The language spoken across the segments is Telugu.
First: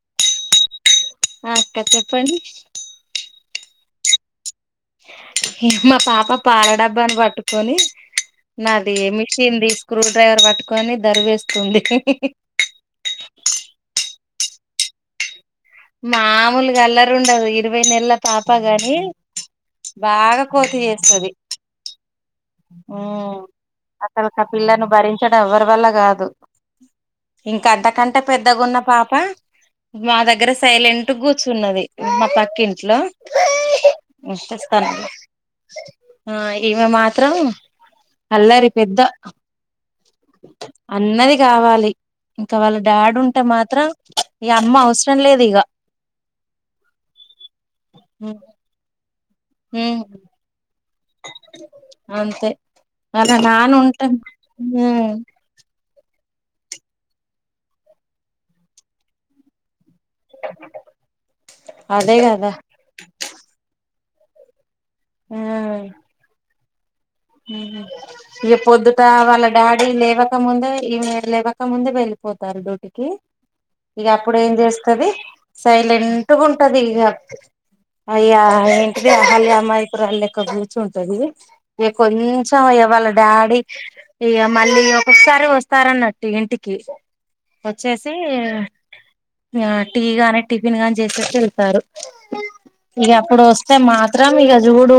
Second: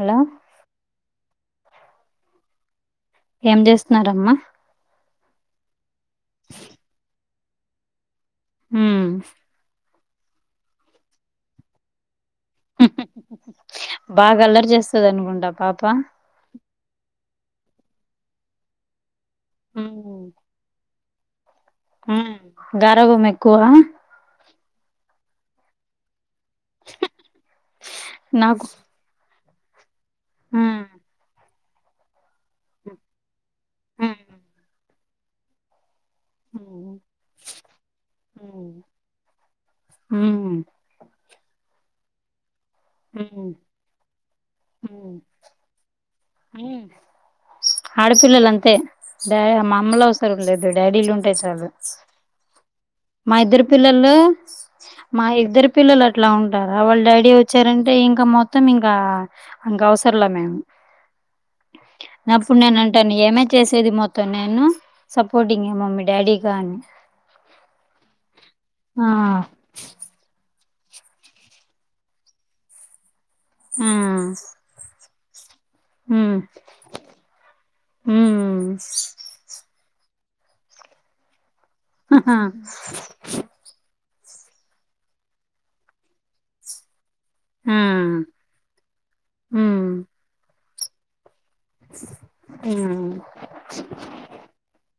హలో అక్క చెప్పండి ఏం చేస్తున్నారమ్మా మా పాప పాల డబ్బాని పట్టుకొని ఉమ్ నాది మిషన్ది స్కూల్ డ్రైవర్ పట్టుకొని దరువు వేస్తుంది బాగా అల్లరి చేస్తంది అనుకుంటా పాప మామూలుగా అల్లరి ఉండదు ఇరవై నెలల పాప గాని ఉమ్ బాగా కోతి చేస్తది ఉమ్ ఉ గారాబం ఎక్కువ అసలుకు ఆ పిల్లలను భరించడం ఎవరి వల్ల కాదు ఇంక అంతకంటే నాకు పెద్దగున్న పాప మా దగ్గర ఉమ్ సైలెంట్గా కూర్చు న్నది మా పక్క ఇంట్లో ఉమ్ ఇస్తానుండు ఆ ఉమ్ ఈమె మాత్రం ఉమ్ అల్లరి పెద్ద ఉమ్ అన్నది కావాలి ఇంకా వాళ్ళ డాడి ఉంటే ఉమ్ మాత్రం ఇగ అమ్మ అవసరం ఉమ్, లేదు ఇగా ఆడపిల్లలు అంతే డా ఉమ్ మమ్మీలా అవసరం లేదు డాడీలు ఉంటే చాలు అంతే వాళ్ళ మా ఇద్దరు నాన్న ఉంటే పిల్లలు ఉమ్ మా ఇద్దరు పిల్లలు అట్లా ఉంటారా వాళ్ళ డాడీ వచ్చారంటే ఇంకా మొత్తం ఇంకా ఇంక అవసరంలే మేము అదే నా కదా అప్పుడు నేను అంటాను ఏమే చేసేది మొత్తం నేను సపోర్టింగ్ ఏమో మీ డాడీకా రేపు పొద్దుట వాళ్ల డాడీ లేవాక్ ముందే ఈమె లేవక ముందే వెళ్ళిపోతారు డ్యూటీకి ఆ ఇగా అప్పుడు ఏం చేస్తది సైలెంటు హ్మ్ గా ఉంటది ఇగా అయ్యా హ్మ్ ఏంటిది మళ్లీ అమాయకురాలు కూర్చుంటది ఇగ ఆహా కొంచెం ఇగ వాళ్ళ డాడీ ఇగ మళ్లీ ఒక్కసారే వస్తారన్నట్టు ఇంటికి ఆ వచ్చేసి యా హ్మ్ టీ గాని, టిఫిన్ గాని జేసెస్ ఏల్. తరు హ్మ్ ఇగా అప్పుడు వస్తే మాత్రం ఇగా జూడు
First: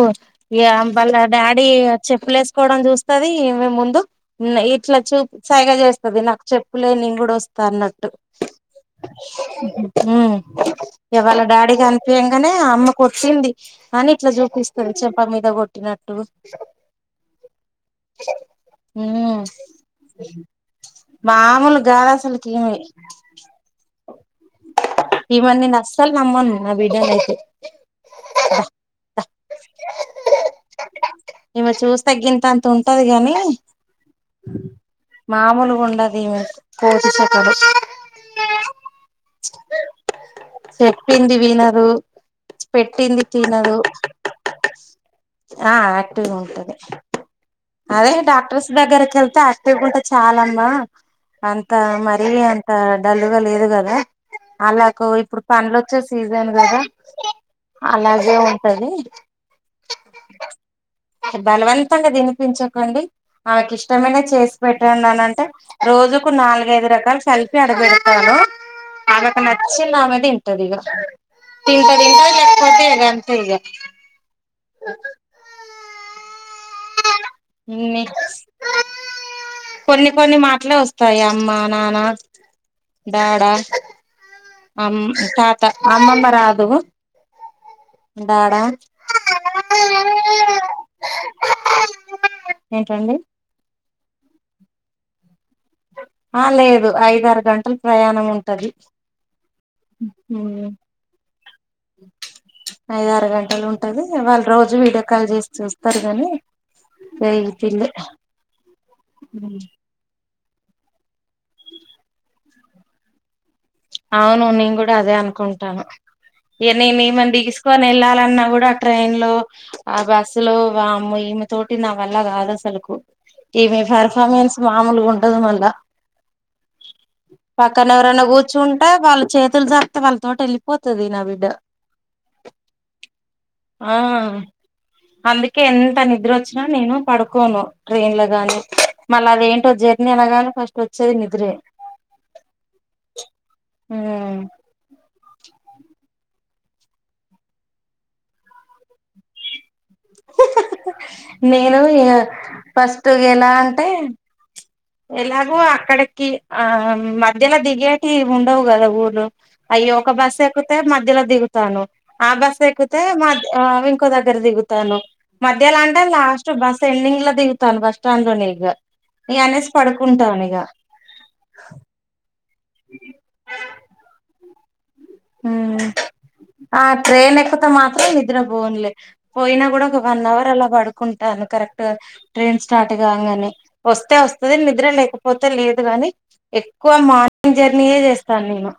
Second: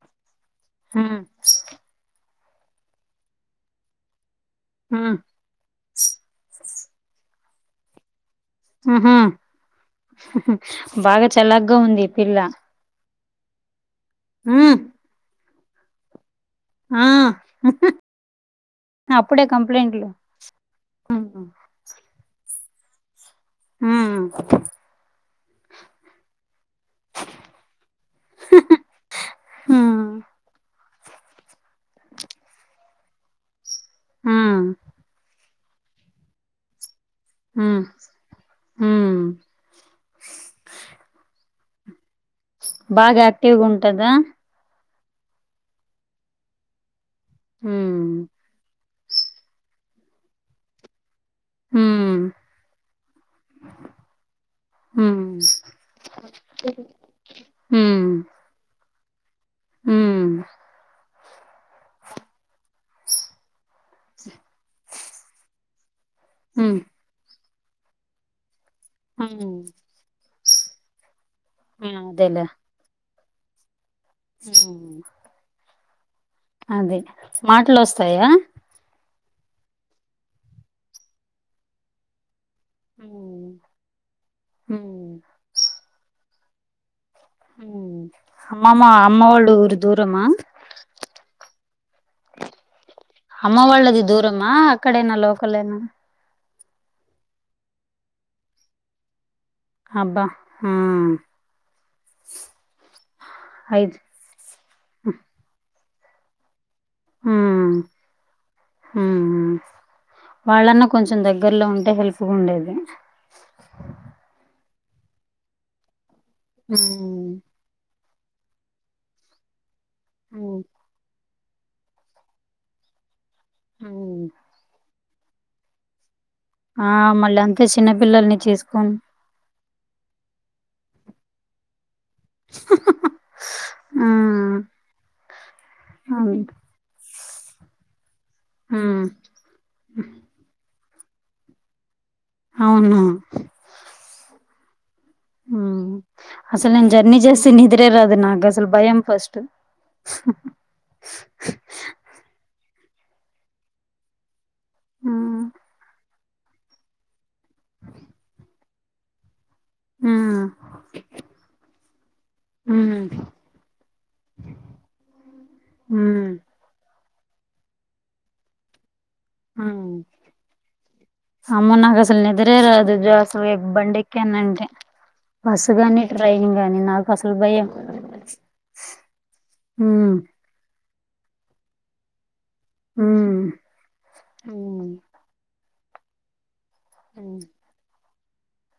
ఈ అంబలా హ్మ్ డాడీ చెప్పులు ఏసుకోవడం జూస్తది. ఇవే ముందు ఇట్ల హ్మ్ చూప్ సైగ జేస్తది నాకు చెప్పులే నేన్ గూడా వస్తా అన్నట్టు. ఆహా ఉహుహ్ ఉ ఇగా బాగా వాళ్ళ డాడీ చలాగ్గా ఉంది ఈ పిల్ల గనిపియగానే అమ్మ కొట్టింది అని ఇట్లా హ్మ్ జూపిస్తది, చెంప మీద గొట్టినట్టు. ఆ అప్పుడే కంప్లైంట్లు హ్మ్ మావూలగ్ గాదు అసలుకి ఇవే. ఉహ్మ్ ఇవన్ నీన్ అసలు నమ్మన్ నా బిడ్డనైతే. హుహ్ ఇవ్వా చూస్తే గింతంతా ఉంటది గాని హ్మ్ మామూలు గుండదు ఇవే కోతి చేకాలు హ్మ్ హ్మ్ చెప్పింది వినదు. బాగా పెట్టింది యాక్టివ్గా తినదు. ఉంటదా ఆ ఆక్టివ్గా ఉంటది. అదే హ్మ్ డాక్టర్స్ దగ్గరకిళ్తే తేకుంటే చాలమ్మా అంత హ్మ్ మరీ అంత డల్లుగా లేదు గదా. అలాకు హ్మ్ ఇప్పుడు పండ్లు వచ్చే సీజన్ కదా అలాగే ఉంటది. ఉహ్మ్ హే బలవంతంగా తినిపించకండి. ఆమెకి ఇష్టమైన చేసి పెట్టండి అన్ అంటే రోజుకు హ్మ్ నాలుగైదు రకాల సెల్ఫీ అడబెడతాను, ఆవేకి హ్మ్ నచ్చింది అవే దీన్ టది ఇగా ఆ తింటే తింటది అదేలే లేక్కపోతే గంతే ఇగా. ఫుహ్ అదే మాటలు ఇంగ్ వస్తాయా నెక్స్ కొన్ని కొన్ని మాటలు వస్తాయ్ అమ్మ, నాన్న. హ్మ్ డాడా అమ్ హ్మ్ తాత అమ్మమ్మ రాదు. హ్మ్ డాడ అమ్మమ్మ అమ్మ వాళ్ళ ఊరు దూరమా ఏంటండి. అమ్మ వాళ్ళది దూరమా అక్కడేనా లోకలేనా. ఆ లేదు ఐదరు గంటలు ప్రయాణం ఉంటది. అబ్బా ఉహుహ్ ఆ ఐదరు గంటలు అయితే ఉంటది. ఏ వాళ్ళు రోజు వీడియో కాల్ జేష్ చూస్తారు గాని. ఏయ్ హ్మ్ టీలే హ్మ్ వాళ్ళన్నా కొంచెం దగ్గరలో ఉంటే హెల్ప్గా ఉండేది. అవును నేను కూడా అదే అనుకుంటాన్నా ఏ నేన్ హ్మ్ ఏమన్ దిస్ కొన్ ఏళ్ళాలన్నా గూడా ఆ ట్రైన్ లో ఆ బస్సు లో హ్మ్ వామో ఇవే తోటి నా వల్ల కాదు అసలులకు ఇవా హ్మ్ పర్ఫార్మెన్స్ మామూలుగా ఉండదు మళ్ళా. ఆ మళ్ళా అంతే చిన్న పిల్లల్ని చేస్ కుంటా వాళ్ళు చేతులు జాప్తే వాళ్ళతోటి వెళ్ళిపోతది నా బిడ్డ. ఆ అందుకే ఎంత నిద్ర అవును వచ్చినా నేను పడుకోను. ట్రైన్లా గాని హ్మ్ మళ్ళీ అద్ ఏంటో జర్నీ అనగానే ఫస్ట్ వచ్చేది నిద్రే. హవునో ఇగా ఆ అసలు నేను జర్నీ జేస్తే నిద్రే రాదు నాకు అసలు భయం ఫస్ట్. నేను ఇగ ఫస్ట్ ఎలా అంటే ఉమ్ ఎలాగో అక్కడికి ఆ మధ్యలో దిగేటియి ఉండవు కదా ఊరు అయ్య ఒక ఉమ్ బస్సు ఎక్కుతే మధ్యల దిగుతావ్ను ఆ బస్సు ఉమ్ ఎక్కితే మధ్య ఆ వింకో దగ్గర దిగుతన్నాం మధ్యలో అంటె ఉమ్ లాస్ట్ బస్ ఎండింగ్లా దిగుతల్లు బస్టాండ్ లోనే ఇగ ఇగ అనేసి ఉమ్ పడుకుంటాన్నా ఇగ అమ్మో నాగసలు నిద్రే రాదు జోస్ బండెక్కనంటే హ ఆ ట్రైన్ ఎక్కుతే భయం మాత్రం నిద్ర పోన్లే పోయినా కూడా ఒక ఉమ్ వన్ అవర్ అలా పడుకుంటాను కరెక్ట్గా ట్రైన్ స్టార్ట్ ఉమ్ కాగన్నే వస్తే వస్తది నిద్ర ఉమ్ లేకపోతే లేదు గాని ఎక్కువ మార్నింగ్ జర్నీయే చేస్తాను నేను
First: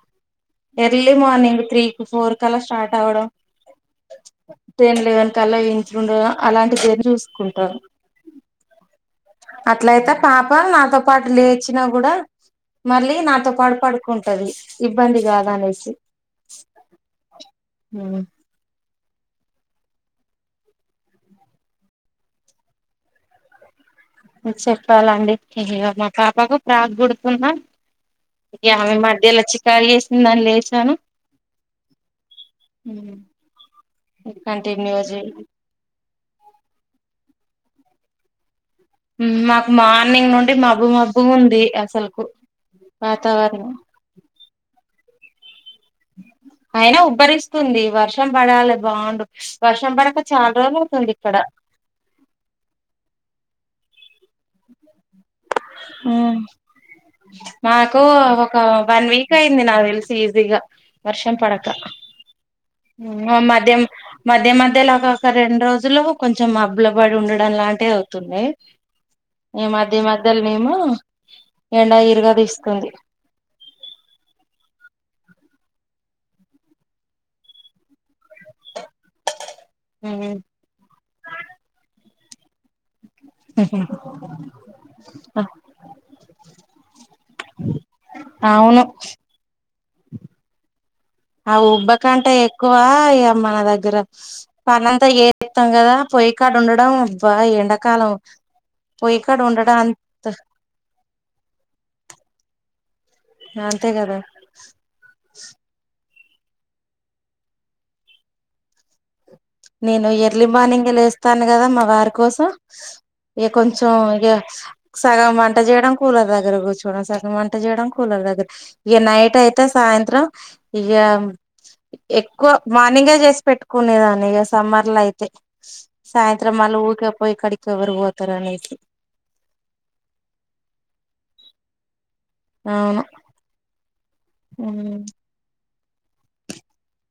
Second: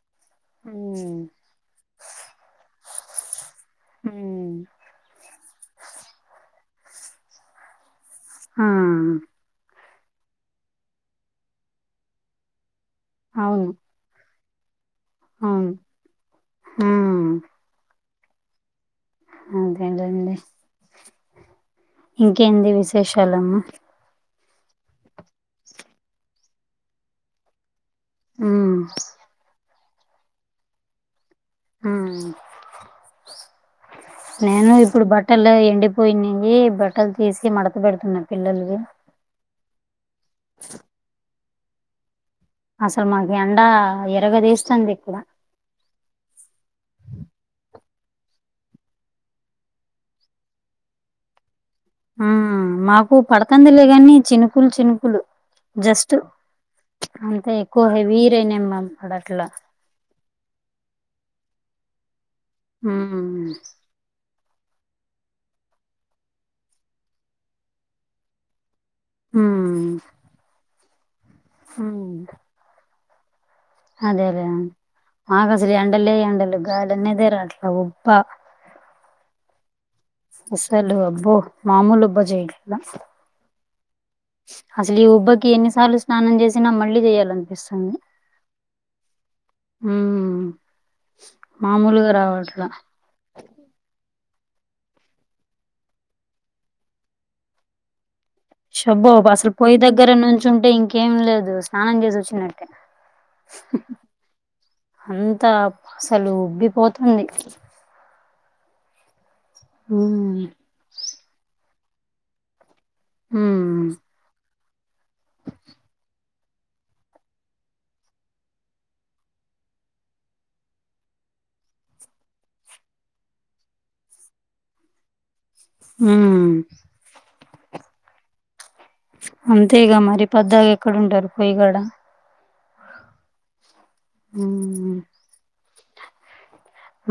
ఎర్లీ ఉమ్ మార్నింగ్ త్రీకి ఫోర్ కా లా స్టార్ట్ అవడం హ్మ్ టెన్ లెవిన్ కళ్ళ ఇంట్లో ఉండే అలాంటి పేరు చూసుకుంటాను హా అట్లయితే పాప నాతో పాటు లేచినా కూడా మళ్ళీ నాతో అవును పాటు పడుకు కుంటది ఇబ్బంది కాద్ అనేషి హ్మ్ హ్మ్ అదేంటండి ఇంకేంది విశేషాలమ్మ చెప్పాలండి ఇగ మా పాపకు ప్రాక్ కుడుతున్న ఇగ ఉమ్ ఆమె మధ్యల చికాక్ చేసింది అని లేసాను ఉమ్ హ్ కంటిన్యూజే పోయినాయి బట్టలు తీసి మడత పెడుతున్నాయి పిల్లలవి మాకు మార్నింగ్ నుండి మబ్బు మబ్బుగుంది అసలుకు అసలు మాకు ఎండా వాతావరణం ఇరగా తీస్తుంది ఇక్కడ అయినా ఉబ్బరిస్తుంది వర్షం పడాలి బాగుండు వర్షం పడక చాలా రోజులు అవుతుంది ఇక్కడ ఆ మాకు పడుతంది లేగాని చినుకులు చినుకులు హు జస్ట్ అంతే ఎక్కువ మాకు హెవీ రైన్ ఒక ఏం వన్ వీక్ పడట్లా. అయింది నాకు తెలుసి ఈజీగా వర్షం పడక ఆ హ్మ్. మద్యం మధ్య మధ్య లాగా ఒక రెండు రోజులు కొంచెం మబ్బులవడి ఉండడం లాంటివి అవుతుండే ఇగ హ్మ్. మధ్య మధ్యలోనేమో ఎండా ఇరుగ తీస్తుంది అదఅదే ఆ మాకు అసలు ఎండలే ఎండలు గాలి అన్నదే రాట్లే ఉప్ప ఉహ్ అసలు అబ్బో మామూలు ఉబ్బ చేయగద హు హు అసలు ఈ ఉబ్బకి ఎన్నిసార్లు స్నానం చేసినా మళ్ళీ చెయాలనిపిస్తుంది అవును ఉహ్ ఆ ఉబ్బ కంటే ఎక్కువ ఇగ మా దగ్గర పనంతా చేత్తం కదా పొయ్యి కడుండడం అబ్బా ఈ ఎండాకాలం శషబ్బో పొయ్యి కాడ అసలు ఉండడం పొయి దగ్గర అంత నుంచుంటే ఇంకేం లేదు స్నానం చేసి వచ్చినట్టే అంతే కదా అంతా అసలు ఉబ్బిపోతుంది నేను ఎర్లీ ఉమ్ మార్నింగ్ లేస్తాను కదా మా వారి కోసం ఏ ఉమ్ కొంచంమ్ గ్యాస్ సగం వంట చేయడం కూలర్ దగ్గర కూర్చూడం సగం వంట చేయడం కూలర్ దగ్గర ఇక నైట్ అయితే సాయంత్రం ఇగ ఎక్కువ మాన్నింగే చేసి పెట్టుకునే దాన్ని ఇగ స్ సమ్మర్ లో అయితే ఉమ్ సాయంత్రం మళ్ళ ఊరికే పోయి ఎక్కడికి ఎవరు పోతారు అనేసి అంతేగా మరి పద్దాగ ఎక్కడు ఉంటారు పొయి గోడ అవును ఊ అ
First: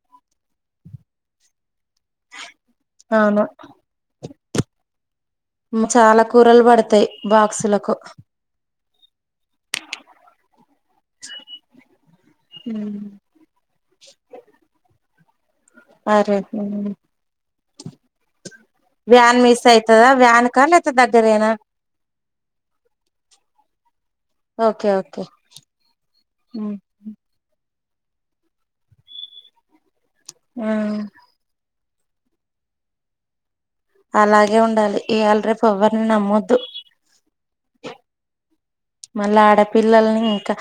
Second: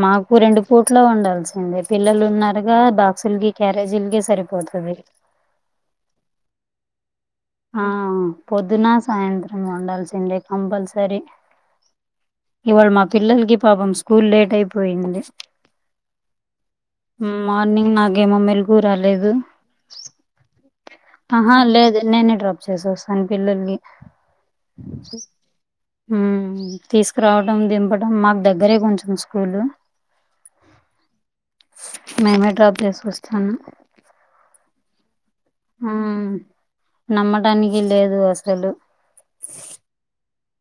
మాకు రెండు పూట్లో వండాల్సిందే పిల్లలు ఉన్నారుగా అవును బాక్సులకి క్యారేజీలకి సరిపోత అది మ్ చాలా కూరలు పడ్ తాయి ఆ పొద్దున సాయంత్రం వండాల్సిందే కంపల్సరీ ఇవాళ మా పిల్లల్ కి పాపం స్కూల్ లేట్ అయిపోయింది అరే మార్నింగ్ నాకేమో మేల్ కు రాలేదు తదా వ్యాన్ కా లేద్ ఆహా లేదు నేనే డ్రాప్ చేసి వస్తాను పిల్లల్నీ ఓకే ఓకే మ్ తీసుకురావడంం దింపడంం మాకు దగ్గరే కొంచెం స్కూల్లు ఆ మేమే డ్రాప్ చేసి వస్తాను అలాగే ఉండాలి ఇయాళ రేప్ ఆ నమ్మటానికి లేదు అసలు మళ్ళీ ఆడపిల్లల్ని ఇంకా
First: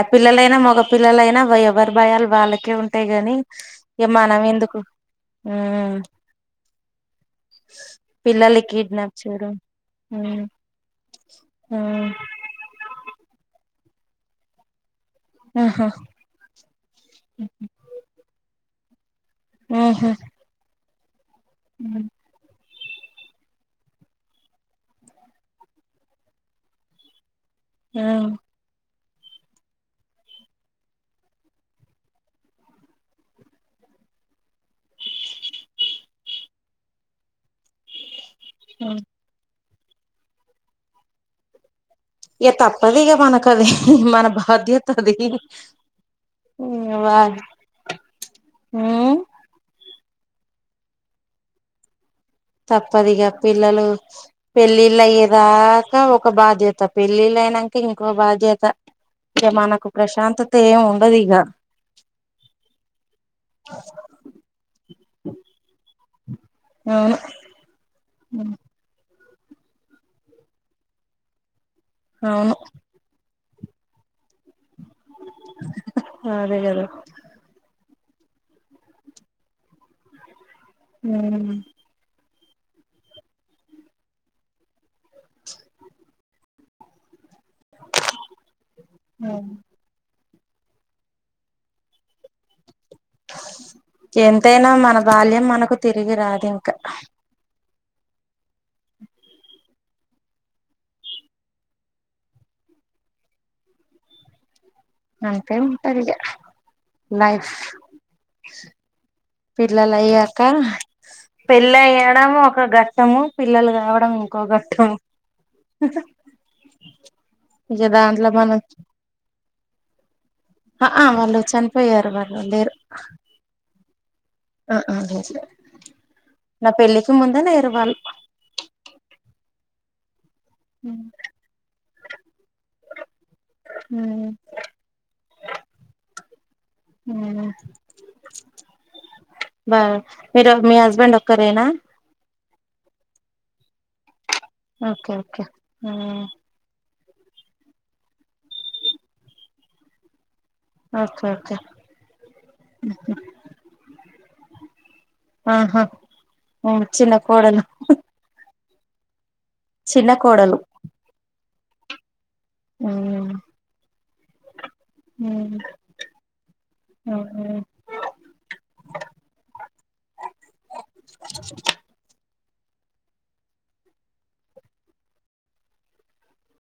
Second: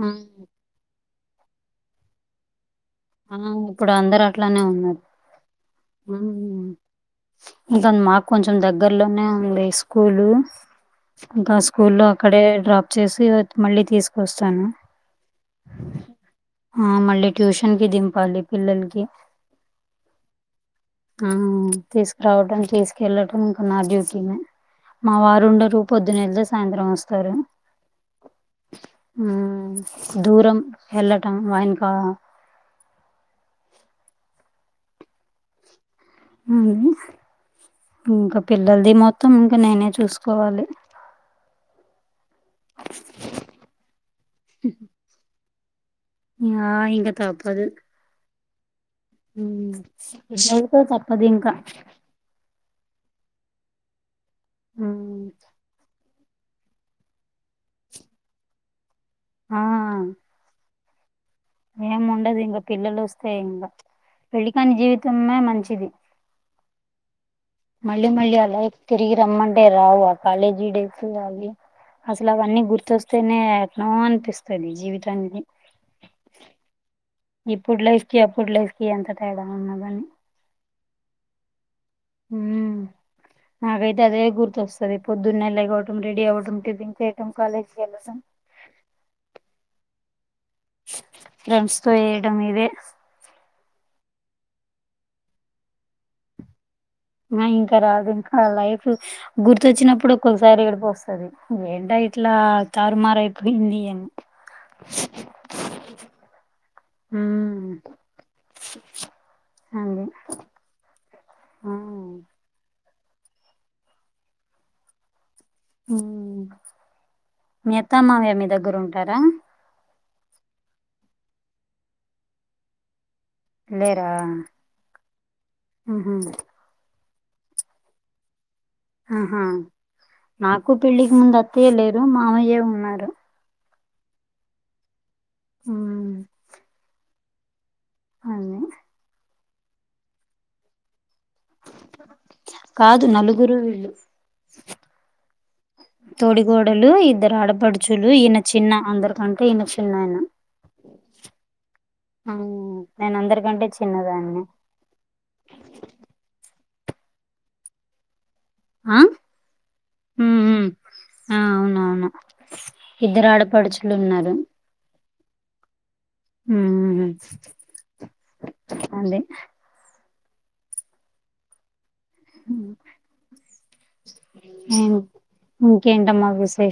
హ్మ్. మగపిల్లలైనా ఎవఎవరి భయాలు వాళ్ళకే ఉంట టయి గాని ఆ! ఇప్పుడు ఏ మనం ఎందుకు ఆ ఇంక మాకు కొంచెం పిల్లల్ని కిడ్నాప్ దగ్గర్లోనే చేయడం ఉంది స్కూలు ఇంకా స్కూల్లో ఆహా అక్కడే డ్రాప్ చేసి మళ్ళీ తీసుకొస్తాను ఆ మళ్ళీ ట్యూషన్ కి దింపాలి పిల్లల్ కి ఆహ ఆ తీసుకురావటం తీసుకెళ్ళటం ఇంకా నా డ్యూటీనే మా వారు ఉండరు పొద్దున్ ఎల్తే సాయంత్రం వస్తారు ఆ ఆ దూరం వెళ్ళటం వాయన్కా అ ఇంకా పిల్లలది మొత్తం ఇంకా నేనే చూసుకోవాలి ఇగ తప్పది ఇగా మనక్ అది మన బాధ్యత అది ఆ ఇంగ ఇంకా వాద్ ఉ ఇష్అవుకొ తప్పద్ ఇంకా తప్పదు ఇగా పిల్లలు పెళ్ళిళ్ళు మ్మ్ అయ్యేదాకా ఒక బాధ్యత పెళ్ళిళ్ అయినాక ఇంకో బాధ్యత ఇగ ఆ మనకు ప్రశాంతత ఏమి ఉండ అదు ఇగ ఏం ఉండదు ఇంకా పిల్లలు వస్తాయి ఇంకా పెళ్ళి కాని జీవితమే మంచిది అవును మళ్ళీ మళ్ళీ అల అయితే తిరిగి రమ్మ అంటే రావు కాలేజీ డేస్ అవి అసలు అవ అవును అన్నీ గుర్ తోవోస్తేనే ఎట్నో అనిపిస్తూ తుంది జీవితానికి అదే కదా ఇప్పుడు లైఫ్ కి అప్పుడు లైఫ్ కి ఎంత తేడా ఉన్నద అని ఉమ్ ఉమ్ నాకైతే అదే గుర్తొస్తది పొద్దున్నే లెగవటం రెడీ అవ్వడం టిఫన్ చేయటం కాలేజ్కి ఎళ్ళటం ఉమ్ ఫ్రెన్స్ తో వేయడం ఇదే ఎంతైనా మన బాల్యం మనకు తిరిగి రాదింకా ఆ ఇంకా రాదింకా లైఫ్ గుర్తొచ్చినప్పుడు ఒక్కొక్కసారి ఏడుపోస్తది ఏంటా ఇట్లా తారుమారయిపోయింది అని అంతే ఉంటదిగా లైఫ్ ఉమ్ అది పిల్లలయ్యాక ఉమ్ పెళ్ళయ్యడం ఒక గట్టము పిల్లలు గావడం ఇంకో గట్టము ఉమ్ మీ ఇగ అత్త దాంట్ల మామయ్య మీ మనం దగ్గర ఉంటారా ఆహ వాళ్ళు చనిపోయారు వాళ్ళు లేరు లేరా ఉహు నా పెళ్ళికి ముందే లేరు వాళ్ళు ఆహా నాకు పెళ్లికి ముందు అత్తయ్య లేరు మామయ్యే ఉన్నారు ఉమ్ ఉమ్ నేనా అదే బాగ్ ఈరోజు మీ హస్బెండోక్కరేనా కాదు నలుగురు వీళ్ళు ఓకే ఓకే ఉమ్ కొడలు ఇద్దరు ఆడపడుచులు ఈయన చిన్న అందరికంటే ఈయన చిన్న ఆయన ఓకే ఓకే ఆ నేనందరికంటే చిన్నదాన్ని ఆహా ఉమ్ చిన్న కోడలు ఆ చిన్న ఉమ్ కోడలు ఉమ్. ఆ అవునవును ఇద్దరు ఆడపడుచులున్నరు ఉమ్ ఉ ఉహు అదే ఏం ఇంకేంటమ్మ విశేష్